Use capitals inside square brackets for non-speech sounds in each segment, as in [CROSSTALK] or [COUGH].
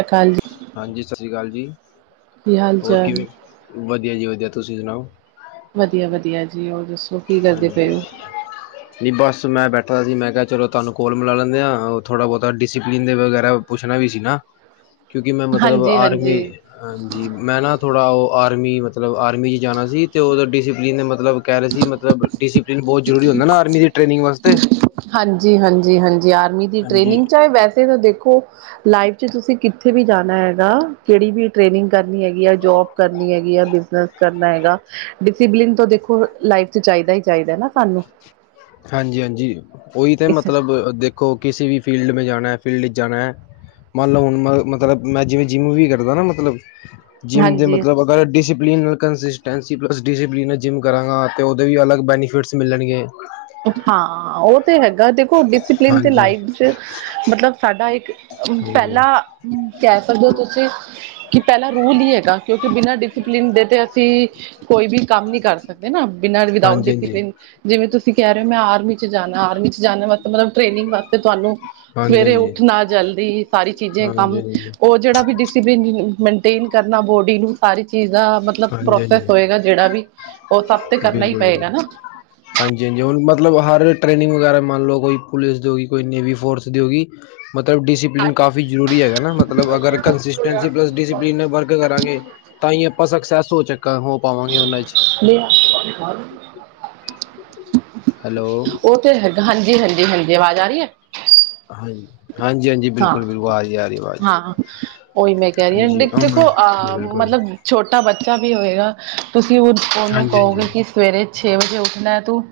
ਐਕਾਲ ਜੀ। ਹਾਂਜੀ ਸਾ ਸ਼੍ਰੀ ਕਾਲ ਜੀ ਕੀ ਹਾਲ ਹੋਰ ਚਾਲ ਕਿਵੇਂ ਵਦੀਆ ਜੀ ਵਦੀਆ ਤੁਸੀਂ ਸੁਣਾਓ? ਵਦੀਆ ਵਦੀਆ ਜੀ ਹੋਰ ਦੱਸੋ? ਕੀ ਕਰਦੇ ਹਾਂਜੀ। [INAUDIBLE] ਨਈ ਬਸ ਮੈਂ ਬੈਠਾ ਸੀ ਮੈਂ ਕਿਆ ਚਲੋ ਤੁਆਨੂੰ ਕੋੱਲ ਮਿਲਾ ਲੈਨੇ ਆ ਓ ਥੋੜ੍ਹਾ ਬੋਤਾ ਡਿਸਸੀਪਲਿਨ ਦੇ ਵਗੈਰਾ ਪੁੱਛਣਾ ਵੀ ਸੀ ਨਾ। [INAUDIBLE] ਕਿਉਂਕਿ ਮੈਂ ਮਤਲਬ ਹਾਂਜੀ ਆਰਮੀ ਹਾਂਜੀ ਹਾਂਜੀ ਮੈਂ ਨਾ ਥੋੜ੍ਹਾ ਓ ਆਰਮੀ ਮਤਲਬ ਆਰਮੀ ਚ ਜਾਨਾ ਸੀ ਤੇ ਓਦਾ ਡਿਸਪਲਿਨ ਨੇ ਮਤਲਬ ਮਤਲਬ ਕੈ ਰੇ ਸੀ ਮਤਲਬ ਡਿਸਪਲਿਨ ਬੋਤ ਜ਼ਰੂਰੀ ਹੁੰਦਾ ਨਾ ਆਰਮੀ ਦੀ ਟ੍ਰਨਿੰਗ ਵਾਸਤੇ। ਹਾਂਜੀ, ਹਾਂਜੀ, ਹਾਂਜੀ ਆਰਮੀ ਦੀ ਹਾਂਜੀ ਟ੍ਰੇਨਿੰਗ ਚਾਏ ਵੈਸੇ ਤਾਂ ਦੇਖੋ ਲਾਈਫ ਚ ਤੁਸੀਂ ਕਿੱਥੇ ਵੀ ਜਾਣਾ ਐਗਾ ਕੇੜੀ ਵੀ ਟ੍ਰੇਨਿੰਗ ਕਰਨੀ ਐਗੀ ਆ ਜੋਬ ਕਰਨੀ ਐਗੀ ਆ ਬਿਜ਼ਨਸ ਕਰਨਾ ਐਗਾ। ਡਿਸਪਲਿਨ ਤੋਂ ਦੇਖੋ ਲਾਈਫ ਚ ਚਾਈਦਾ ਈ ਚਾਈਦਾ ਨਾ ਸਾਨੂੰ। ਹਾਂਜੀ-ਹਾਂਜੀ ਓਈ ਤਾਂ ਇਸ ਮਤਲਬ ਦੇ ਕੋ ਕਿਸੀੇ ਵੀ ਫੀਲਡ ਮੇ ਜਾਨਾ ਐ ਫੀਲਡ ਚ ਜਾਨਾ ਐ। ਮੰਨ ਲਓ ਹੁਣ ਮ ਮਤਲਬ ਮੈਂ ਜਿਵੇਂ ਜਿਮ ਵੀ ਕਰਦਾ ਨਾ ਮਤਲਬ ਜਿੰਮ ਦੇ ਹਾਂਜੀ ਮਤਲਬ ਅਗਰ ਡਿਸਪਲਿਨ ਕੰਸਿਸਟੈਂਸੀ ਪਲਸ ਡਿਸਿਪਲਨ ਚ ਜਿੰਮ ਕਰਾਂਗਾ ਅਤੇ ਓਦੇ ਵੀ ਅਲਗ ਬੈਨੀਫਿਟਸ ਮਿਲਣਗੇ। ਹਾਂ ਓ ਤੇ ਹੈਗਾ ਦੇਖੋ ਡਿਸਪਲਨ ਤੇ ਹਾਂਜੀ, ਲਾਈਫ ਚ ਮਤਲਬ ਸਾਡਾ ਇੱਕ ਹਾਂਜੀ, ਪੈਲਾਂ ਕੈ ਸਕਦੇ ਓ ਤੁਸੀਂ ਕਿ ਪੈਲਾ ਰੂਲ ਈ ਹੈਗਾ ਕਿਉਂ ਕਿ ਬਿਨਾਂ ਡਿਸਿਪਲਿਨ ਦੇ ਤੇ ਅਸੀਂ ਕੋਈ ਵੀ ਕੰਮ ਨੀ ਕਰ ਸਕਦੇ ਨਾ ਬਿਨਾਂ ਵਿਦਾਊਟ ਹਾਂਜੀ-ਹਾਂਜੀ, ਡਿਸਪਲਿਨ ਜਿਵੇਂ ਤੁਸੀਂ ਕੈ ਰੇ ਓ ਮੈਂ ਆਰਮੀ ਚ ਜਾਨਾ ਆਰਮੀ ਚ ਜਾਨੇ ਵਾਸਤੇ ਮਤਲਬ ਟ੍ਰੇਨਿੰਗ ਵਾਸ ਤੇ ਤੁਆਨੂੰ ਸਵੇਰੇ ਹਾਂਜੀ-ਹਾਂਜੀ, ਉੱਠਣਾ ਜਲਦੀ ਸਾਰੀ ਚੀਜ਼ੇ ਕੰਮ ਹਾਂਜੀ-ਹਾਂਜੀ, ਓ ਜੇੜਾ ਵੀ ਡਿਸਪਲਿਨ ਮੇਨਟੇਨ ਕਰਨਾ ਬੋਡੀ ਨੂੰ ਸਾਰੀ ਚੀਜ਼ ਦਾ ਮਤਲਬ ਪ੍ਰੋਸੈਸ ਹੋਏਗਾ ਜੇੜਾ ਵੀ ਉਹ ਸਭ ਤੇ ਕਰਨਾ ਹੀ ਬਿਲਕੁਲ ਜ਼ਰੁਰ। ਪਏਗਾ ਨਾ ਹਾਂਜੀ-ਹਾਂਜੀ ਹੁਨ ਮਤਲਬ ਹਰ ਟ੍ਰੇਨਿੰਗ ਵਗੈਰਾ ਮੰਨ ਲਓ ਕੋਈ ਪੁਲਿਸ ਦੀ ਹੋਗੀ ਕੋਈ ਨੇਵੀ ਫੋਰਸ ਦੀ ਹੋਗੀ। ਮਤਲਬ ਡਿਸਿਪਲਿਨ ਕਾਫੀ ਜ਼ਰੂਰੀ ਹੈਗਾ ਨਾ ਮਤਲਬ ਅਗਰ ਕੰਸਿਸਟੈਂਸੀ ਪਲੱਸ ਡਿਸਪਲਿਨ ਵਰਕ ਕਰਾਂਗੇ ਤਾਂ ਈ ਆਪਾਂ ਸਕਸੈਸ ਹੋ ਚੱਕਾ ਹੋ ਪਾਵਾਂਗੇ ਓਨਾਂ ਚ [UNINTELLIGIBLE] ਹੈਲੋ। ਉਹ ਹਾਂਜੀ, ਹਾਂਜੀ, ਹਾਂਜੀ, ਆਵਾਜ਼ ਆ ਰਹੀ ਹੈ। ਹਾਂ, ਹਾਂਜੀ। ਹਾਂ, ਬਿਲਕੁਲ-ਬਿਲਕੁਲ ਆ ਰਹੀ ਆ ਰਹੀ ਆਵਾਜ਼। ਹਾਂ, ਉਹੀ ਮੈਂ ਕਹਿ ਰਹੀ ਹਾਂ, ਹਾਂਜੀ ਦੇਖੋ, ਉਹਨਾਂ ਅਹ ਬਿਲਕੁਲ ਮਤਲਬ। ਛੋਟਾ ਬੱਚਾ ਵੀ ਹੋਏਗਾ, ਤੁਸੀਂ ਉਹ, ਉਹਨੂੰ ਹਾਂਜੀ, ਹਾਂਜੀ, ਕਹੋਗੇ ਕਿ। ਸਵੇਰੇ ਛੇ ਵਜੇ ਉੱਠਣਾ ਏ ਤੂੰ,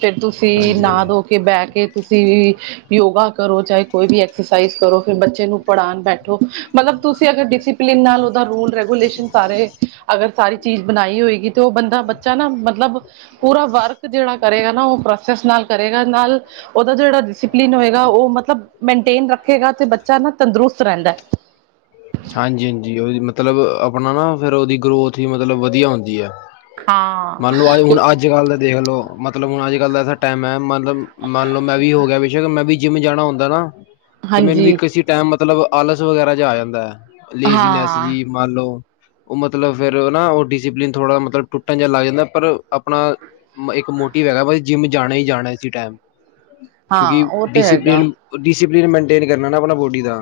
ਫਿਰ ਤੁਸੀਂ ਹਾਂਜੀ, ਨਾ ਹਾਂਜੀ। ਧੋ ਕੇ ਬਹਿ ਕੇ ਤੁਸੀਂ। ਯੋਗਾ ਕਰੋ, ਚਾਹੇ ਕੋਈ ਵੀ [UNINTELLIGIBLE] ਕਰੋ, ਫਿਰ ਬੱਚੇ ਨੂੰ ਪੜ੍ਹਾਉਣ ਬੈਠੋ, ਮਤਲਬ ਤੁਸੀਂ ਅਗਰ ਡਿਸਿਪਲਿਨ ਨਾਲ ਉਹਦਾ ਰੂਲ। ਰੈਗੂਲੇਸ਼ਨ ਸਾਰੇ, ਅਗਰ ਸਾਰੀ ਚੀਜ਼ ਬਣਾਈ ਹੋਏਗੀ ਤੇ ਉਹ ਬੰਦਾ, ਬੱਚਾ ਨਾ, ਮਤਲਬ। ਪੂਰਾ ਵਰਕ ਜਿਹੜਾ ਕਰੇਗਾ ਨਾ, ਉਹ ਪ੍ਰੋਸੈਸ ਨਾਲ ਕਰੇਗਾ, ਨਾਲ। ਉਹਦਾ ਜਿਹੜਾ ਡਸਿਪਲੀਨ ਹੋਏਗਾ, ਉਹ ਮਤਲਬ, ਮਨਟੇਨ ਰੱਖੇਗਾ ਤੇ ਬੱਚਾ ਨਾ ਤੰਦਰੁਸਤ ਰਹਿੰਦਾ। ਹਾਂਜੀ, ਹਾਂਜੀ, ਉਹ ਮਤਲਬ ਆਪਣਾ ਨਾ, ਫਿਰ ਉਹਦੀ ਗਰੋਥ ਹੀ ਮਤਲਬ, ਵਧੀਆ ਹੁੰਦੀ ਹੈ। ਮੰਨ ਲਓ, ਅੱਜ ਹਾਂ, ਹੁਣ, ਅੱਜ ਕੱਲ੍ਹ ਦਾ ਦੇਖ ਲੋ। ਮਤਲਬ ਹੁਣ ਅੱਜ ਕੱਲ ਦਾ ਐਸਾ ਟਾਈਮ ਹੈ, ਮਤਲਬ ਮੰਨ ਲਓ, ਮੈਂ ਵੀ ਹੋ ਗਿਆ ਬੇਸ਼ੱਕ, ਮੈਂ ਵੀ ਜਿੰਮ ਜਾਣਾ ਹੁੰਦੈ ਨਾ। ਤੇ ਮੈਨੂੰ ਵੀ ਹਾਂਜੀ, ਕਿਸੇ ਟਾਈਮ ਮਤਲਬ, ਆਲਸ ਵਗੈਰਾ ਜਿਹਾ ਆ ਜਾਂਦਾ ਹੈ ਲੇਜੀਨੈਸ ਹਾਂ, ਜੀ। ਮੰਨ ਲੋ, ਉਹ ਮਤਲਬ ਫਿਰ ਉਹ ਨਾ, ਉਹ ਡਿਸਿਪਲਿਨ ਥੋੜਾ ਮਤਲਬ, ਟੁੱਟ। ਟੁੱਟਣ ਜਾ ਲੱਗਦੈ ਪਰ ਆਪਣਾ ਇੱਕ ਮੋਟਿਵ ਹੈਗਾ ਬਈ ਜਿਮ ਜਾਣਾ ਹੀ ਜਾਣਾ ਇਸੇ ਟਾਈਮ। ਕਿਉਂਕਿ ਹਾਂ ਉਹ ਤੇ ਹੈਗਾ। ਡਿਸਿਪਲੀਨ, ਡਿਸਿਪਲਿਨ ਮੇਨਟੇਨ ਕਰਨਾ ਨਾ ਆਪਣਾ ਬੋਡੀ ਦਾ।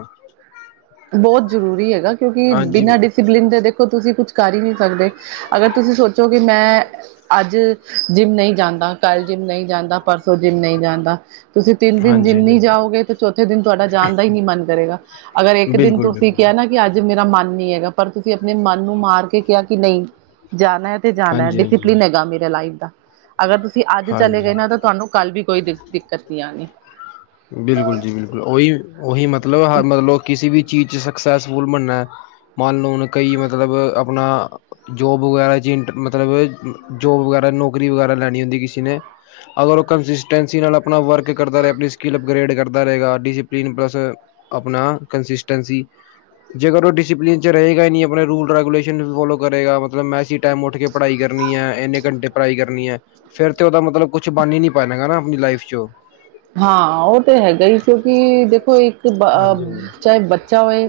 ਬਹੁਤ ਜ਼ਰੂਰੀ ਹੈਗਾ, ਕਿਉਂਕਿ ਹਾਂਜੀ ਬਿਨਾਂ ਡਿਸਪਲਿਨ ਦੇ ਦੇਖੋ, ਤੁਸੀਂ ਕੁਛ। ਕਰ ਹੀ ਨਹੀਂ ਸਕਦੇ, ਅਗਰ ਤੁਸੀਂ ਸੋਚੋ ਕਿ, ਮੈਂ। ਅੱਜ ਜਿੰਮ ਨਹੀਂ ਜਾਂਦਾ, ਕੱਲ ਜਿੰਮ ਨਹੀਂ ਜਾਂਦਾ, ਪਰਸੋਂ ਜਿੰਮ ਨਹੀਂ ਜਾਂਦਾ। ਤੁਸੀਂ ਤਿੰਨ ਦਿਨ ਹਾਂਜੀ ਜਿਮ ਹਾਂਜੀ ਨੀ ਜਾਓਗੇ ਤੇ ਚੌਥੇ ਦਿਨ ਤੁਹਾਡਾ ਜਾਣ ਦਾ ਹੀ ਨਹੀ ਮਨ ਕਰੇਗਾ, ਅਗਰ [UNINTELLIGIBLE] ਬਿਲਕੁਲ ਬਿਲਕੁਲ ਕਿਹਾ ਕਿ ਨਾ ਅੱਜ ਮੇਰਾ ਮਨ ਨਹੀਂ ਹੈਗਾ, ਪਰ ਤੁਸੀਂ ਆਪਣੇ ਮਨ ਨੂੰ ਮਾਰ ਕੇ ਕਿਹਾ, ਕਿ ਨਹੀਂ, ਜਾ। ਮੈ ਤੇ ਜਾਨੈ, ਹਾਂਜੀ ਹਾਂਜੀ ਡਸੀਪਲਿਨ ਹੈਗਾ ਮੇਰਾ ਲਾਈਫ ਦਾ। ਅਗਰ ਤੁਸੀਂ ਅੱਜ ਚਲੇ ਹਾਂਜੀ ਗਏ ਨਾ, ਤਾਂ ਤੁਹਾਨੂੰ ਕੱਲ ਵੀ ਕੋਈ ਦਿੱਕਤ ਨਹੀਂ ਆਣੀ। ਬਿਲਕੁਲ ਜੀ, ਬਿਲਕੁਲ, ਓਹੀ, ਉਹੀ ਮਤਲਬ, ਮਤਲਬ, ਕਿਸੇ ਵੀ ਚੀਜ਼ ਚ ਸਕਸੈਸਫੁਲ ਬਣਨੈ। ਮੰਨ ਲਓ, ਹੁਣ ਕਈ ਮਤਲਬ, ਆਪਣਾ। ਜੋਬ ਵਗੈਰਾ ਵਿੱਚ ਇੰਟਰ, ਮਤਲਬ ਜੋਬ ਵਗੈਰਾ, ਨੌਕਰੀ ਵਗੈਰਾ। ਲੈਣੀ ਹੁੰਦੀ ਕਿਸੇ ਨੇ, ਅਗਰ ਉਹ ਕੰਸਿਸਟੈਂਸੀ ਨਾਲ ਆਪਣਾ ਵਰਕ। ਕਰਦਾ ਰਹੇ, ਆਪਣੇ ਸਕਿੱਲ ਅਪਗ੍ਰੇਡ ਕਰਦਾ ਰਹੇਗਾ, ਡਸਿਪਲੀਨ ਪਲੱਸ ਆਪਣਾ ਕੰਸਿਸਟੇਂਸੀ। ਜੇਕਰ ਉਹ ਡਿਸਿਪਲਿਨ ਚ ਰਹੇਗਾ ਈ ਨੀ, ਆਪਣੇ ਰੂਲ ਰੈਗੂਲੇਸ਼ਨ ਫੋਲੋ ਕਰੇਗਾ ਮਤਲਬ ਮੈਂ ਉਸੀ ਟਾਈਮ ਉੱਠ ਕੇ। ਪੜ੍ਹਾਈ ਕਰਨੀ ਹੈ, ਇੰਨੇ ਘੰਟੇ ਪੜ੍ਹਾਈ ਕਰਨੀ ਹੈ। ਫੇਰ ਤੇ ਉਹਦਾ ਮਤਲਬ, ਕੁਛ ਬਣ ਹੀ ਨੀ ਪਾਏਗਾ ਨਾ ਆਪਣੀ ਲਾਈਫ ਚ ਉਹ। ਹਾਂ ਉਹ ਤਾਂ ਹੈਗਾ ਹੀ, ਕਿਉਂਕਿ ਦੇਖੋ, ਇੱਕ, ਹਾਂਜੀ ਹਾਂਜੀ ਚਾਹੇ ਬੱਚਾ ਹੋਏ।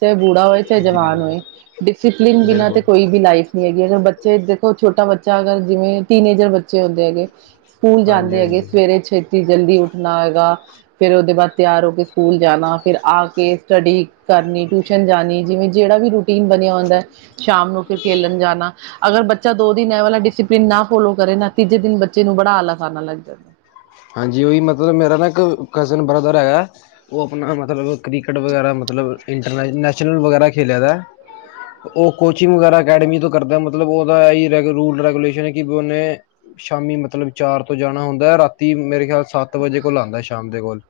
ਚਾਹੇ ਬੂੜਾ ਹੋਏ, ਚਾਹੇ ਜੀ ਜਵਾਨ ਬਿਲਕੁਲ ਹੋਏ, ਡਿਸਪਲਿਨ ਬਿਨਾਂ ਤੇ ਬਿਲਕੁਲ ਕੋਈ। ਦੀ ਲਾਈਫ ਨਹੀ ਹੈਗੀ, ਅਗਰ ਬੱਚੇ ਦੇਖੋ ਛੋਟਾ ਬੱਚਾ, ਅਗਰ ਜਿਵੇਂ ਟੀਨ ਏਜਰ ਬੱਚੇ ਹੁੰਦੇ ਹੈਗੇ। ਸਕੂਲ ਹਾਂਜੀ ਜਾਂਦੇ ਹੈਗੇ, ਹਾਂਜੀ ਸਵੇਰੇ ਛੇਤੀ, ਜਲਦੀ ਉੱਠਣਾ ਹੈਗਾ। ਫਿਰ ਉਹਦੇ ਬਾਅਦ ਤਿਆਰ ਹੋ ਕੇ ਸਕੂਲ ਜਾਣਾ, ਫਿਰ ਆ ਕੇ ਸਟੱਡੀ ਕਰਨੀ, ਟਿਊਸ਼ਨ ਜਾਣੀ, ਜਿਵੇਂ ਜਿਹੜਾ ਵੀ ਰੁਟ। ਟੀਨ ਬਣਿਆ ਹੁੰਦੈ, ਸ਼ਾਮ ਨੂੰ ਫਿਰ ਖੇਲਣ ਜਾਣਾ। ਅਗਰ ਬੱਚਾ ਦੋ ਦਿਨ ਇਹ ਵਾਲਾ ਡਿਸਪਲਿਨ ਨਾ ਫੋਲੋ ਕਰੇ ਨਾ, ਤੀਜੇ ਦਿਨ ਬੱਚੇ ਨੂੰ ਬੜਾ ਆਲਸ ਆਣ ਲੱਗ ਜਾਂਦੈ। ਹਾਂਜੀ, ਉਹੀ ਮਤਲਬ, ਮੇਰਾ ਨਾ ਇੱਕ, ਕਜ਼ਨ ਬ੍ਰਦਰ ਹੈਗਾ, ਉਹ ਆਪਣਾ ਮਤਲਬ। ਕ੍ਰਿਕਟ ਵਗੈਰਾ ਮਤਲਬ, ਇੰਟਰਨੈਸ਼ਨ, ਨੈਸ਼ਨਲ ਵਗੈਰਾ ਖੇਡਿਆ ਦਾ। ਉਹ ਕੋਚਿੰਗ ਵਗੈਰਾ ਅਕੈਡਮੀ ਤੋਂ ਕਰਦੈ, ਮਤਲਬ ਉਹਦਾ ਇਹੀ ਰੂਲ ਰੈਗੂਲੇਸ਼ਨ ਹੈ ਕਿ ਉਹਨੇ। ਸ਼ਾਮੀ ਮਤਲਬ, ਚਾਰ ਤੋਂ ਜਾਣਾ ਹੁੰਦੈ, ਰਾਤੀ ਮੇਰੇ ਖਿਆਲ ਸੱਤ ਵਜੇ ਕੋਲ ਆਉਂਦਾ, ਸ਼ਾਮ ਦੇ ਕੋਲ।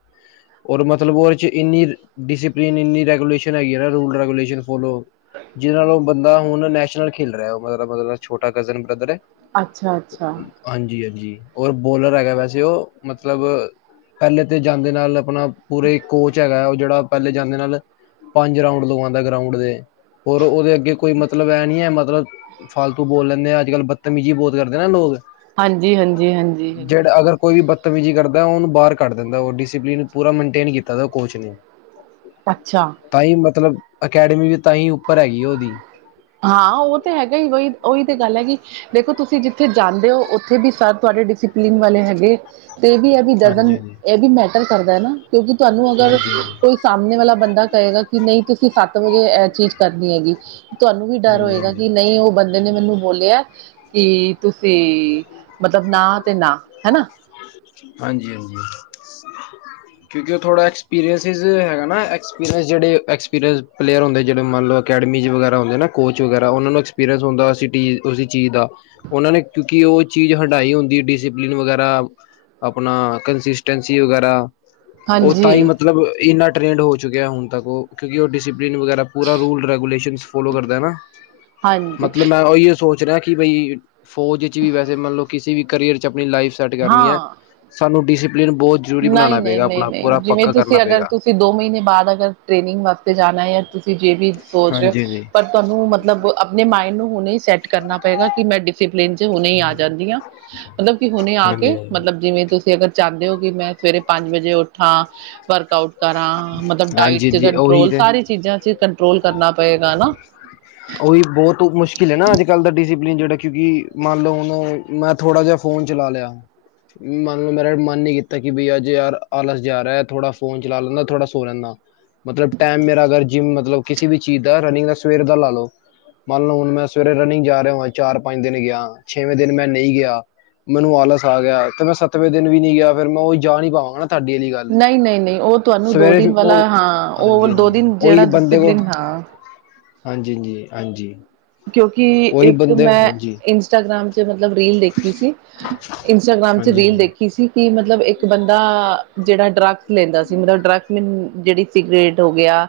ਔਰ ਮਤਲਬ, ਉਹਦੇ ਚ ਇੰਨੀ। ਡਿਸਿਪਲਿਨ ਇੰਨੀ ਰੈਗੂਲੇਸ਼ਨ ਹੈਗੀ ਹੈ [UNINTELLIGIBLE] ਨਾ, ਰੂਲ ਰੈਗੂਲੇਸ਼ਨ ਫੋਲੋ [UNINTELLIGIBLE] ਜਿਹਦੇ ਨਾਲ ਉਹ ਬੰਦਾ, ਹੁਣ ਨੈਸ਼ਨਲ ਖੇਲ ਰਿਹਾ, ਉਹ [UNINTELLIGIBLE] ਮਤਲਬ ਛੋਟਾ ਕਜ਼ਨ ਬ੍ਰਦਰ ਹੈ। ਅੱਛਾ, ਅੱਛਾ! ਹਾਂਜੀ, ਹਾਂਜੀ! ਔਰ ਬੋਲਰ ਹੈਗਾ ਵੈਸੇ ਉਹ, ਮਤਲਬ ਪਹਿਲੇ ਤੇ ਜਾਂਦੇ ਨਾਲ [UNINTELLIGIBLE] ਪੂਰੇ ਹੀ ਕੋਚ ਹੈਗਾ, ਹੈ ਉਹ ਜਿਹੜਾ ਪਹਿਲੇ ਜਾਂਦੇ ਨਾਲ, ਪੰਜ ਰਾਊਂਡ ਲਗਾਉਂਦਾ ਗਰਾਉਂਡ ਦੇ, ਹੋਰ ਉਹਦੇ ਕੋਈ ਮਤਲਬ ਇਹ ਨੀ ਹੈ ਮਤਲਬ, ਫਾਲਤੂ ਬੋਲ ਲੈਂਦੇ ਆ, ਅੱਜ ਕੱਲ ਬਦਤਮੀਜੀ ਬੋਤ ਕਰਦੇ ਨਾ ਲੋਕ ਹਾਂਜੀ, ਹਾਂਜੀ, ਹਾਂਜੀ, ਹਾਂਜੀ। ਜਿਹੜਾ ਅਗਰ ਕੋਈ ਵੀ ਬਦਤਮੀਜ਼ੀ ਕਰਦਾ, ਉਹਨੂੰ ਬਾਹਰ ਕੱਢ ਦਿੰਦਾ ਉਹ, ਡਿਸਪਲਿਨ ਪੂਰਾ ਮੇਨਟੇਨ ਕੀਤਾ ਉਹ ਕੋਚ ਨੇ। ਅੱਛਾ! ਤਾਂ ਹੀ ਮਤਲਬ, ਅਕੈਡਮੀ ਵੀ ਤਾਂ ਹੀ ਉੱਪਰ ਹੈਗੀ ਉਹਦੀ। ਹਾਂ ਉਹ ਤੇ ਹੈਗਾ ਹੀ, ਵਹੀ ਉਹੀ ਤੇ ਗੱਲ ਹੈਗੀ ਦੇਖੋ ਤੁਸੀਂ ਜਿੱਥੇ ਜਾਂਦੇ ਹੋ ਉੱਥੇ ਵੀ ਸਰ ਤੁਹਾਡੇ ਡਸੀ ਪੀਣ ਵਾਲੇ ਹੈਗੇ, ਤੇ ਇਹ ਵੀ ਇਹ ਵੀ ਹਾਂਜੀ ਡਜ਼ਨ, ਹਾਂਜੀ ਇਹ ਵੀ ਮੈਟਰ ਕਰਦਾ ਹੈ ਨਾ। ਕਿਉਂਕਿ ਤੁਹਾਨੂੰ ਅਗਰ, ਹਾਂਜੀ ਹਾਂਜੀ ਕੋਈ ਸਾਹਮਣੇ ਵਾਲਾ ਬੰਦਾ ਕਹੇਗਾ ਕਿ ਨਹੀਂ ਤੁਸੀਂ ਸੱਤ ਵਜੇ ਇਹ ਚੀਜ਼ ਕਰਨੀ ਹੈਗੀ ਤੁਹਾਨੂੰ ਵੀ ਡਰ ਹਾਂਜੀ ਹੋਏਗਾ ਹਾਂਜੀ ਕਿ ਨਹੀਂ ਉਹ ਬੰਦੇ ਨੇ ਮੈਨੂੰ ਬੋਲਿਆ, ਕਿ ਤੁਸੀਂ, ਮਤਲਬ ਨਾ ਤੇ ਨਾ ਹਨਾ ਹਾਂਜੀ-ਹਾਂਜੀ। [INAUDIBLE] ਕਿਉਂਕਿ ਉਹ ਥੋੜਾ ਐਕਸਪੀਰੀਅੰਸ ਹੈਗਾ ਨਾ, ਐਕਸਪੀਰੀਅਸ ਜਿਹੜੇ, ਐਕਸਪੀਰੀਅੰਸ ਪਲੇਅਰ ਹੁੰਦੇ ਜਿਹੜੇ ਮੰਨ ਲਓ ਅਕੈਡਮੀਜ਼ ਵਗੈਰਾ ਹੁੰਦੇ ਨਾ, ਕੋਚ ਵਗੈਰਾ, ਉਹਨਾਂ ਨੂੰ ਐਕਸਪੀਰੀਅੰਸ ਹੁੰਦਾ ਸਿਟੀਜ ਉਸੀ ਚੀਜ਼ ਦਾ, ਉਹਨਾਂ ਨੇ ਕਿਉਂਕਿ ਉਹ ਚੀਜ਼ਹੰਢਾਈ ਹੁੰਦੀ, ਡਿਸਪਲਿਨ ਵਗੈਰਾ ਅਪਣਾ, ਕੰਸਿਸਟੈਂਸੀ ਵਗੈਰਾ ਉਹ ਤਾਂ ਹਾਂਜੀ ਹੀ ਮਤਲਬ, ਇੰਨਾ ਟ੍ਰੇਡ ਹੋ ਚੁੱਕਿਆ ਹੁਣ ਤੱਕ ਉਹ, ਕਿਉਂਕਿ ਉਹ ਡਪ [UNINTELLIGIBLE] ਵਗੈਰਾ ਪੂਰਾ ਰੂਲ ਰੈਗੂਲੇਸ਼ਨ ਫੋਲੋ ਕਰਦਾ ਨਾ, ਹਾਂਜੀ ਮਤਲਬ ਮੈਂ ਇਹ ਸੋਚ [UNINTELLIGIBLE] ਜਿਹੜਾ ਕਿ ਬਈ, ਫੌਜ ਵਿਚ ਵੀ ਵੈਸੇ ਮਤਲਬ ਕਿਸੀ ਵੀ ਕਰੀਅਰ ਚ, ਆਪਣੀ ਲਾਈਫ ਸੈੱਟ ਕਰਨੀ ਹੈ। ਸਾਨੂੰ ਡਿਸਸੀਪਲਿਨ ਬਹੁਤ ਜ਼ਰੂਰੀ ਬਣਾਉਣਾ ਪਏਗਾ ਆਪਣਾ ਨਹੀਂ-ਨਹੀਂ-ਨਹੀਂ-ਨਹੀਂ, ਪੂਰਾ ਜਿਵੇਂ ਪੱਕਾ ਤੁਸੀਂ ਕਰਨਾ ਅਗਰ, ਪਏਗਾ ਤੁਸੀਂ ਦੋ ਮਹੀਨੇ ਬਾਅਦ ਅਗਰ ਟ੍ਰੇਨਿੰਗ ਵਾਤੇ ਤੇ ਜਾਣਾ ਹੈ, ਤੁਸੀਂ ਜੇ ਵੀ ਸੋਚ ਰਹੇ ਹੋ, ਹਾਂਜੀ ਹਾਂਜੀ ਪਰ ਤੁਹਾਨੂੰ ਮਤਲਬ, ਆਪਣੇ ਮਾਇੰਡ ਨੂੰ ਹੁਣੇ ਹੀ ਸੈੱਟ ਕਰਨਾ ਪਏਗਾ ਕਿ ਮੈਂ ਡਿਸਿਪਲਿਨ ਚ ਹੁਣੇ ਹੀ ਆ ਜਾਂਦੀ ਹਾਂ। ਮਤਲਬ ਕਿ ਹੁਣੇ ਆ ਹਾਂਜੀ ਕੇ, ਹਾਂਜੀ ਮਤਲਬ ਜਿਵੇਂ ਤੁਸੀਂ ਅਗਰ ਚਾਹੁੰਦੇ ਹੋ ਕਿ ਮੈਂ ਸਵੇਰੇ ਪੰਜ ਵਜੇ ਉੱਠਾਂ, ਵਰਕ ਆਊਟ ਕਰਾਂ, ਮਤਲਬ ਡਾਇਟ ਹਾਂਜੀ ਚ ਜੀ ਉਹੀ ਕੰਟਰੋਲ, ਤੇ ਸਾਰੀ ਚੀਜ਼ਾਂ ਚ ਕੰਟਰੋਲ ਕਰਨਾ ਪਏਗਾ ਨਾ ਉਹੀ, ਬਹੁਤ ਮੁਸ਼ਕਿਲ ਹੈ ਨਾ ਅੱਜ ਕੱਲ੍ਹ ਦਾ ਡਿਸਿਪਲਿਨ ਜਿਹੜਾ, ਕਿਉਂਕਿ ਮੰਨ ਲਓ ਹੁਣ ਮੈਂ ਥੋੜਾ ਜਿਹਾ ਫੋਨ ਚਲਾ ਲਿਆ ਮੰਨਲੋ, ਮੇਰਾ ਮਨ ਨਹੀਂ ਕੀਤਾ ਕਿ ਬਈ ਅੱਜ ਯਾਰ, ਆਲਸ ਜਾ ਰਿਹਾ, ਥੋੜਾ ਫੋਨ ਚਲਾ ਲੈਂਦਾ, ਥੋੜ੍ਹਾ ਸੋ ਲੈਂਦਾ ਮਤਲਬ ਟਾਈਮ ਮੇਰਾ ਅਗਰ ਜਿੰਮ, ਮਤਲਬ ਕਿਸੇ ਵੀ ਚੀਜ਼ ਦਾ,, ਰਨਿੰਗ ਸਵੇਰ ਦਾ ਲਾ ਲੋ ਮੰਨ ਲਓ ਹੁਣ ਮੈਂ ਸਵੇਰੇ ਰਨਿੰਗ ਜਾ ਰਿਹਾ ਹੋਵਾਂ, ਚਾਰ ਪੰਜ ਦਿਨ ਗਿਆ, ਛੇਵੇਂ ਦਿਨ ਮੈਂ ਨਹੀਂ ਗਿਆ ਮੈਨੂੰ ਆਲਸ ਆ ਗਿਆ, ਤੇ ਮੈਂ ਸੱਤਵੇਂ ਦਿਨ ਵੀ ਨੀ ਗਿਆ, ਫੇਿਰ ਮੈਂ ਉਹੀ ਜਾ ਨੀ ਪਾਵਾਂਗਾ ਤੁਹਾਡੀ ਵਾਲੀ ਗੱਲ, ਨਹੀਂ ਨਹੀਂ ਨਹੀਂ ਉਹ ਤੁਹਾਨੂੰ ਦੋ ਸਵੇਰੇ ਦਿਨ ਵਾਲਾ ਉਹ, ਹਾਂ ਉਹ ਦੋ ਹਾਂਜੀ-ਹਾਂਜੀ! ਦਿਨ ਜਿਹੜਾ ਉਹੀ ਬੰਦੇ ਕੋਲ ਡਿਸਿਪਲਿਨ ਹਾਂ [UNINTELLIGIBLE] ਹਾਂਜੀ-ਹਾਂਜੀ। ਕਿਉਂਕਿ, ਇੱਕ ਮੈਂ, ਇੰਸਟਾਗ੍ਰਾਮ ਚ ਮਤਲਬ ਰੀਲ ਦੇਖ ਦੇਖੀ ਸੀ, ਇੰਸਟਾਗ੍ਰਾਮ ਚ ਹਾਂਜੀ ਰੀਲ ਹਾਂਜੀ ਦੇਖੀ ਸੀ ਕਿ ਮਤਲਬ ਇੱਕ ਬੰਦਾ, ਜਿਹੜਾ ਡਰੱਗ ਲੈਂਦਾ ਸੀ, ਮਤਲਬ ਡਰਗ, ਜਿਹੜੀ ਸਿਗਰੇਟ ਹੋ ਗਿਆ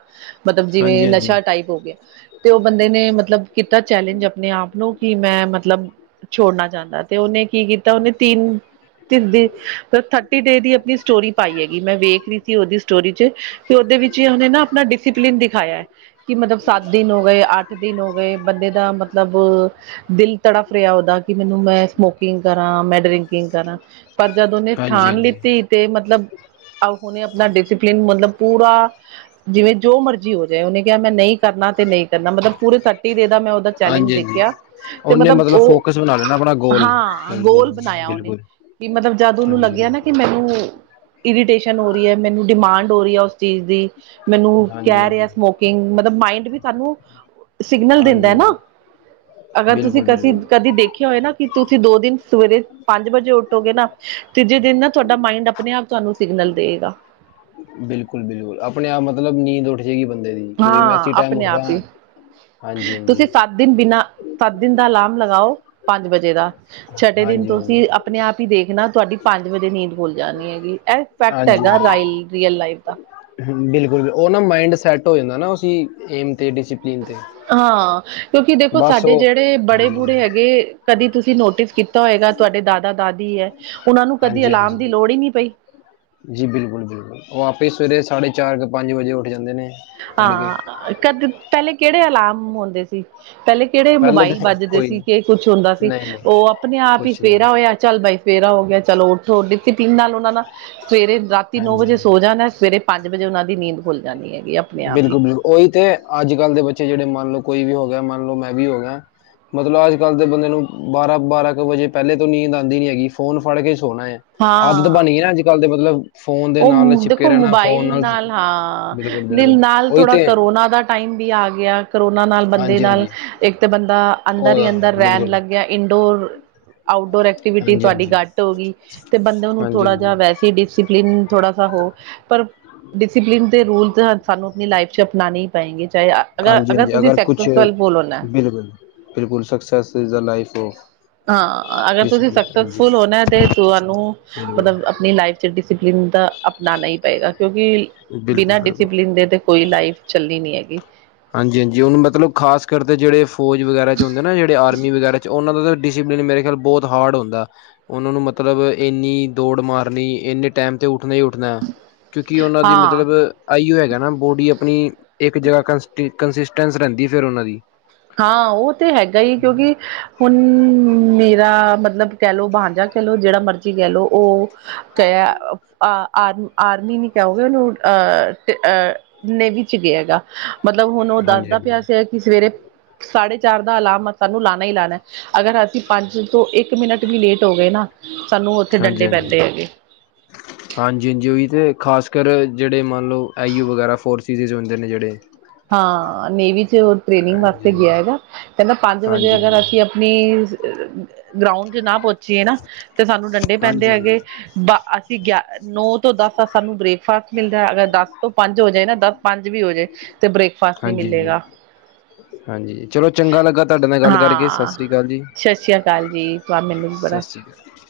ਮਤਲਬ ਹਾਂਜੀ ਜਿਵੇਂ ਨਸ਼ਾ ਟਾਈਪ ਹੋ ਗਿਆ, ਤੇ ਉਹ ਬੰਦੇ ਨੇ, ਮਤਲਬ ਕੀਤਾ ਚੈਲੇਂਜ ਆਪਣੇ ਆਪ ਨੂੰ ਕਿ ਮੈਂ ਮਤਲਬ ਛੋੜਨਾ ਚਾਹੁੰਦਾ ਤੇ ਉਹਨੇ ਕੀ ਕੀਤਾ ਉਹਨੇ ਤਿੰਨ ਤਿੰਨ ਦੀ ਥਰਟੀ ਡੇ ਦੀ ਆਪਣੀ ਸਟੋਰੀ ਪਾਈ ਹੈਗੀ ਮੈਂ ਵੇਖ ਰਹੀ ਸੀ ਉਹਦੀ ਸਟੋਰੀ ਚ ਕਿ ਉਹਦੇ ਵਿੱਚ ਉਹਨੇ ਨਾ ਆਪਣਾ ਡਿਸਿਪਲਿਨ ਦਿਖਾਇਆ ਹੈ ਕਿ ਮਤਲਬ ਸੱਤ ਦਿਨ ਹੋ ਗਏ, ਅੱਠ ਦਿਨ ਹੋ ਗਏ। ਬੰਦੇ ਦਾ ਮਤਲਬ ਦਿਲ ਤੜਫ ਰਿਹਾ ਉਹਦਾ ਕਿ ਮੈਨੂੰ ਮੈਂ ਸਮੋਕਿੰ ਕਿੰਗ ਕਰਾਂ, ਮੈ ਡਰਿੰਕਿੰਗ ਕਰਾਂ ਪਰ ਜਦ ਉਹਨੇ ਹਾਂਜੀ ਹਾਂਜੀ ਠਾਣ ਹਾਂਜੀ ਲਿੱਤੀ ਤੇ ਮਤਲਬ ਹੁਨ ਆਪਣਾ ਡਿਸਿਪਲਿਨ ਮਤਲਬ ਪੂਰਾ ਜਿਵੇਂ ਜੋ ਮਰਜ਼ੀ ਹੋ ਜਾਏ ਉਹਨੇ ਕਿਹਾ ਮੈਂ ਨਹੀਂ ਕਰਨਾ ਤੇ ਨਹੀਂ ਕਰਨਾ ਮਤਲਬ ਪੂਰੇ ਤ ਡੇ ਦਾ ਮੈਂ ਉਹਦਾ ਚੈਲੇਂਜ ਹਾਂਜੀ ਹਾਂਜੀ ਦੇਖਿਆ ਤੇ ਉਹਨੇ ਮਤਲਬ ਉਹ ਫੋਕਸ ਬਣਾ ਲੈਣਾ ਆਪਣਾ ਗੋਲ ਹਾਂ ਹਾਂਜੀ ਗੋਲ ਬਣਾਇਆ ਉਹਨੇ ਬਿਲਕੁਲ ਕਿ ਮਤਲਬ ਜਦ ਉਹਨੂੰ ਹਾਂਜੀ ਲੱਗਿਆ ਹਾਂਜੀ ਨਾ ਕਿ ਮੈਨੂੰ ਇਰੀਟੇਸ਼ਨ ਹੋ ਰਹੀ ਹੈ ਮੈਨੂੰ ਡਿਮਾਂਡ ਹੋ ਰਹੀ ਹੈ ਉਸ ਚੀਜ਼ ਦੀ ਮੈਨੂੰ ਹਾਂਜੀ ਹਾਂਜੀ ਕਹਿ ਰਿਹਾ ਸਮੋਕਿੰਗ ਮਤਲਬ ਮਾਈਂਡ ਵੀ ਸਾਨੂੰ ਸਿਗਨਲ ਦਿੰਦਾ ਹੈ ਹਾਂਜੀ ਨਾ ਅਗਰ ਤੁਸੀਂ ਬਿਲਕੁਲ ਕਸੀ ਬਿਲਕੁਲ ਕਦੀ ਦੇਖਿਆ ਹੋਏ ਨਾ ਕਿ ਤੁਸੀਂ ਦੋ ਦਿਨ ਸਵੇਰੇ ਪੰਜ ਵਜੇ ਉੱਠੋਗੇ ਨਾ ਤੀਜੇ ਦਿਨ ਨਾ ਤੁਹਾਡਾ ਮਾਈੰਡ ਆਪਣੇ ਆਪ ਤੁਹਾਨੂੰ ਸਿਗਨਲ ਦੇਗਾ। ਬਿਲਕੁਲ-ਬਿਲਕੁਲ ਆਪਣੇ ਆਪ ਮਤਲਬ ਨੀਂਦ ਓਡ ਜੇਗੀ ਬੰਦੇ ਦੀ। ਕਿ ਬਈ ਮੈਂ ਹਾਂ ਇਸੀ ਟਾਈਮ ਆਪਣੇ ਉੱਠਦਾ ਆਪ ਹਾਂ। ਹੀ ਹਾਂਜੀ ਹਾਂਜੀ ਤੁਸੀਂ ਸਾ ਸੱਤ ਦਿਨ ਬਿਨਾਂ ਸੱਤ ਦਿਨ ਦਾ ਅਲਾਰਮ ਲਗਾਓ ਪੰਜ ਵਜੇ ਦਾ ਛਟੇ ਦਿਨ ਹਾਂਜੀ ਹਾਂਜੀ ਤੁਸੀ ਆ ਪਣੇ ਆਪ ਹੀ ਦੇਖਣਾ ਤੁਹਾਡੀ ਪੰਜ ਵਜੇ ਨੀਂਦ ਭੁੱਲ ਜਾਣੀ ਹੈਗੀ। ਇਹ ਇਫੈਕਟ ਹਾਂਜੀ ਹੈਗਾ ਰਾਈਲ ਰੀਅਲ ਲਾਈਫ ਦਾ। ਬਿਲਕੁਲ ਬੁ ਉਹ ਨਾ ਮਾਇੰਡ ਸੈਟ ਹੋ ਜਾਂਦਾ ਨਾ ਏਮ ਤੇ ਡੀਸੀਪਲੀਨ ਤੇ। ਹਾਂ ਕਿਉਂਕਿ ਦੇਖੋ ਬਸ ਸਾਡੇ ਉਹ ਜਿਹੜੇ ਬੜੇ ਹਾਂਜੀ ਬੂੜੇ ਹੈਗੇ ਕਦੀ ਤੁਸੀਂ ਨੋਟਿਸ ਕੀਤਾ ਹੋਏਗਾ ਤੁਹਾਡੇ ਦਾਦਾ ਦਾਦੀ ਹੈ ਉਹਨਾਂ ਨੂੰ ਕਦੀ ਹਾਂਜੀ ਹਾਂਜੀ ਅਲਾਰਮ ਹਾਂਜੀ ਦੀ ਲੋੜ ਹੀ ਨਹੀਂ ਪਈ। ਜੀ ਬਿਲਕੁਲ-ਬਿਲਕੁਲ ਉਹ ਆਪੇ ਸਵੇਰੇ ਸਾਢੇ ਚਾਰ ਕੁ ਪੰਜ ਵਜੇ ਉੱਠ ਜਾਂਦੇ ਨੇ। ਤੜਕੇ ਹਾਂ ਕਦੇ ਪਹਿਲੇ ਕਿਹੜੇ ਅਲਾਰਮ ਹੁੰਦੇ ਸੀ। ਪਹਿਲੇ ਕਿਹੜੇ ਪਹਿਲੇ ਮੋਬਾਈਲ ਤਾਂ ਵੱਜਦੇ ਕੋਈ ਸੀ ਨੀ ਕਿ ਕੁੱਛ ਹੁੰਦਾ ਸੀ। ਨਹੀਂ ਨਹੀਂ ਉਹ ਆਪਣੇ ਆਪ ਹੀ ਕੁਛ ਨਹੀਂ ਸਵੇਰਾ ਹੋਇਆ ਚੱਲ ਬਈ ਸਵੇਰਾ ਹੋ ਗਿਆ ਚਲੋ ਉਠੋ ਡਿਸਿਪਲਿਨ ਨਾਲ ਉਹਨਾਂ ਨਾਲ ਸਵੇਰੇ ਰਾਤੀ ਨੌ ਹਾਂਜੀ ਵਜੇ ਹਾਂਜੀ ਸੋ ਜਾਣਾ ਸਵਰੇ ਪੰਜ ਵਜੇ ਓਹਨਾ ਦੀ ਨੀਂਦ ਖੁੱਲ ਜਾਨੀ ਹੈਗੀ ਅਪ ਬਿਲਕੁਲ-ਬਿਲਕੁਲ ਉਹੀ ਤੇ ਅੱਜ ਕੱਲ ਦੇ ਬੱਚੇ ਜਿਹੜੇ ਮੰਨ ਲਓ ਕੋਈ ਵੀ ਹੋ ਗਿਆ ਮੰਨ ਲਓ ਮੈਂ ਵੀ ਹੋਗਿਆ। ਮਤਲਬ ਅੱਜ ਕੱਲ੍ਹ ਦੇ ਬੰਦੇ ਨੂੰ ਬਾਰਾਂ-ਬਾਰਾਂ ਕੁ ਵਜੇ ਪਹਿਲੇ ਤੋਂ ਨੀਂਦ ਆਉਂਦੀ ਨੀ ਹੈਗੀ ਫੋਨ ਫੜ ਕੇ ਸੋਣਾ ਹੈ। ਆਦਤ ਹਾਂ ਬਣ ਗਈ ਨਾ ਅੱਜ ਕੱਲ੍ਹ ਤੇ ਮਤਲਬ ਫੋਨ ਦੇ ਉਹ ਨਾਲ ਚਿਪਕੇ ਦੇਖੋ ਰਹਿਣਾ ਮੋਬਾਈਲ ਫੋਨ ਨਾਲ ਹਾ ਬਿਲਕੁਲ ਬਿਲਕੁਲ ਦਿਲ ਨਾਲ ਉਹੀ ਥੋੜ੍ਹਾ ਤੇ ਕਰੋਨਾ ਦਾ ਟਾਈਮ ਵੀ ਆ ਗਿਆ ਕਰੋਨਾ ਨਾਲ ਬੰਦੇ ਹਾਂਜੀ ਨਾਲ ਹਾਂਜੀ ਇੱਕ ਤੇ ਬੰਦਾ ਅੰਦਰ ਹੀ ਅੰਦਰ ਉਹ ਰਹਿਣ ਬਿਲਕੁਲ ਲੱਗਿਆ ਇਨਡੋਰ ਆਊਟਡੋਰ ਐਕਟੀਵਿਟੀ ਹਾਂਜੀ ਹਾਂਜੀ ਤੁਹਾਡੀ ਹਾਂਜੀ ਘੱਟ ਹੋ ਗਈ ਤੇ ਬੰਦੇ ਨੂੰ ਥੋੜ੍ਹਾ ਜਿਹਾ ਹਾਂਜੀ ਵੈਸੇ ਹੀ ਡੀਸੀ ਪਲਿਨ ਥੋੜ੍ਹਾ ਸਾ ਹੋ ਪਰ ਡਿਸਪਲਿਨ ਦੇ ਰੁਲ ਸਾਨੂੰ ਆਪਣੀ ਲਾਈਫ ਚ ਅਪਨਾਨੇ ਪਏਗੇ ਚਾਹੇ ਅਗ ਹਾਂਜੀ ਅਗਰ ਹਾਂਜੀ ਤੁਸੀਂ ਕੁਛ ਸੂਕਸੈਸਫੁਲ ਹੋਣਾ। ਬਿਲਕੁਲ ਜੀ। ਬਿਲਕੁਲ success is the life of ਹਾਂ ਅਗਰ ਤੁਸੀਂ ਡਿਸਪਲਿਨ ਹਾਂਜੀ ਸਕਸੈਸਫੁਲ ਹੋਣਾ ਤੇ ਤੁਹਾਨੂੰ ਬਿਲਕੁਲ ਮਤਲਬ ਆਪਣੀ ਲਾਈਫ ਡਿਸਪਲਨ ਦਾ ਅਪਣਾਣਾ ਹੀ ਪਏਗਾ ਕਿਉਂਕਿ ਬਿਲਕੁਲ ਬਿਨਾਂ ਬਿਲਕੁਲ ਡਿਸਪਲਿਨ ਦੇ ਕੋਈ ਲਾਈਫ ਚੱਲਣੀ ਨੀ ਹੈਗੀ। ਹਾਂਜੀ-ਹਾਂਜੀ ਉਹਨ ਮਤਲਬ ਖ਼ਾਸ ਕਰਕੇ ਜਿਹੜੇ ਫੌਜ ਵਗੈਰਾ ਚਚ ਹੁੰਦੇ ਨਾ ਜਿਹੜੇ ਆਰਮੀ ਵਗੈਰਾ ਚ ਉਹਨਾਂ ਦਾ ਤਾ ਡਿਸਿਪਲਿਨ ਮੇਰੇ ਖਿਆਲ ਬੌਤ ਹਾਰਡ ਹੁੰਦਾ। ਉਹਨਾਂ ਨੂੰ ਮਤਲਬ ਇੰਨੀ ਦੌੜ ਮਾਰਨੀ ਇੰਨੇ ਟਾਈਮ ਤੇ ਉੱਠਣਾ ਹੀ ਉੱਠਣਾ। ਕਿਉਂਕਿ ਉਹਨਾਂ ਦੀ ਹਾਂ ਮਤਲਬ ਆਈਓ ਹੈਗਾ ਨਾ ਬੋਡੀ ਆਪਣੀ ਇੱਕ ਜਗ੍ਹਾ ਕੰਸਿਸਟੈਂਸ ਰਹਿੰਦੀ ਫੇਿਰ ਉਹਨਾਂ ਦੀ। ਹਾਂ ਉਹ ਤੇ ਹੈਗਾ ਹੀ ਕਿਉਂਕਿ ਹੁਣ ਮੇਰਾ ਮਤਲਬ ਕਹਿ ਲੋ ਬਹਾਂਝਾ ਕਹਿ ਲਓ ਜਿਹੜਾ ਮਰਜ਼ੀ ਕਹਿ ਲਓ ਉਹ ਕ ਆਰਮੀ ਆਰਮੀ ਨੀ ਕਹੋਗੇ ਉਹਨੂੰ ਅਹ ਅਹ [INAUDIBLE] [UNINTELLIGIBLE] ਨੇਵ ਚ ਗਿਆ ਹੈਗਾ ਮਤਲਬ ਹੁਣ ਉਹ ਹਾਂਜੀ ਹਾਂਜੀ ਦੱਸਦਾ ਪਿਆ ਹਾਂਜੀ ਸੀਗਾ ਕਿ ਸਵੇਰੇ ਸਾਢੇ ਚਾਰ ਦਾ ਅਲਾਰਮ ਸਾਨੂੰ ਲਾਉਣਾ ਹੀ ਲਾਉਣਾ। ਅਗਰ ਅਸੀਂ ਪੰਜ ਤੋਂ ਇੱਕ ਮਿੰਟ ਵੀ ਲੇਟ ਹੋ ਗਏ ਨਾ ਸਾਨੂੰ ਉੱਥੇ ਡੰਡੇ ਹਾਂਜੀ ਪੈਂਦੇ ਹੈਗੇ। ਹਾਂਜੀ ਹਾਂਜੀ ਉਓਹੀ ਤੇ ਖਾਸ ਕਰ ਜਿਹੜੇ ਮੰਨ ਲਓ ਆਈ ਯੂ ਵਗੈਰਾ ਫੋਰਸ ਚੀਜ਼ ਹੁੰਦੇ ਜਿਹੜੇ। ਹਾਂ ਨੇਵੀ ਚ ਉਹ ਟ੍ਰੇਨਿੰਗ ਵਾਸਤੇ ਹਾਂਜੀ ਗਿਆ ਹੈਗਾ ਕਹਿੰਦਾ ਪੰਜ ਹਾਂਜੀ ਵਜੇ ਹਾਂਜੀ ਅਗਰ ਹਾਂਜੀ ਅਸੀ ਗਰਾਊਂਡ ਚ ਨਾ ਪਹੁੰਚੀਏ ਨਾ ਤੇ ਸਾਨੂੰ ਡੰਡੇ ਪੈਂਦੇ ਹਾਂਜੀ ਹੈਗੇ। ਅਸੀਂ ਗਿਆ [INAUDIBLE] ਨੌ ਤੋਂ ਦਸ ਦਾ ਸਾਨੂੰ ਬ੍ਰੇਕਫਾਸਟ ਮਿਲਦਾ ਅਗਰ ਦਸ ਤੋਂ ਪੰਜ ਹੋ ਜਾਏ ਨਾ ਦਸ ਪੰਜ ਵੀ ਹੋ ਜਾਏ ਤੇ ਬ੍ਰੇਕਫਾਸਟ ਨਹੀਂ ਹਾਂਜੀ ਹਾਂਜੀ ਮਿਲੇਗਾ। ਹਾਂਜੀ ਚਲੋ ਚੰਗਾ ਲੱਗਾ ਤੁਹਾਡੇ ਨਾਲ ਗੱਲ ਕਰਕੇ ਸਤਿ ਹਾਂ ਸ੍ਰੀ ਅਕਾਲ ਜੀ ਸਤਿ ਸ੍ਰੀ ਅਕਾਲ ਜੀ। ਗ ਮਿਲ ਬੜ [INAUDIBLE] [UNINTELLIGIBLE]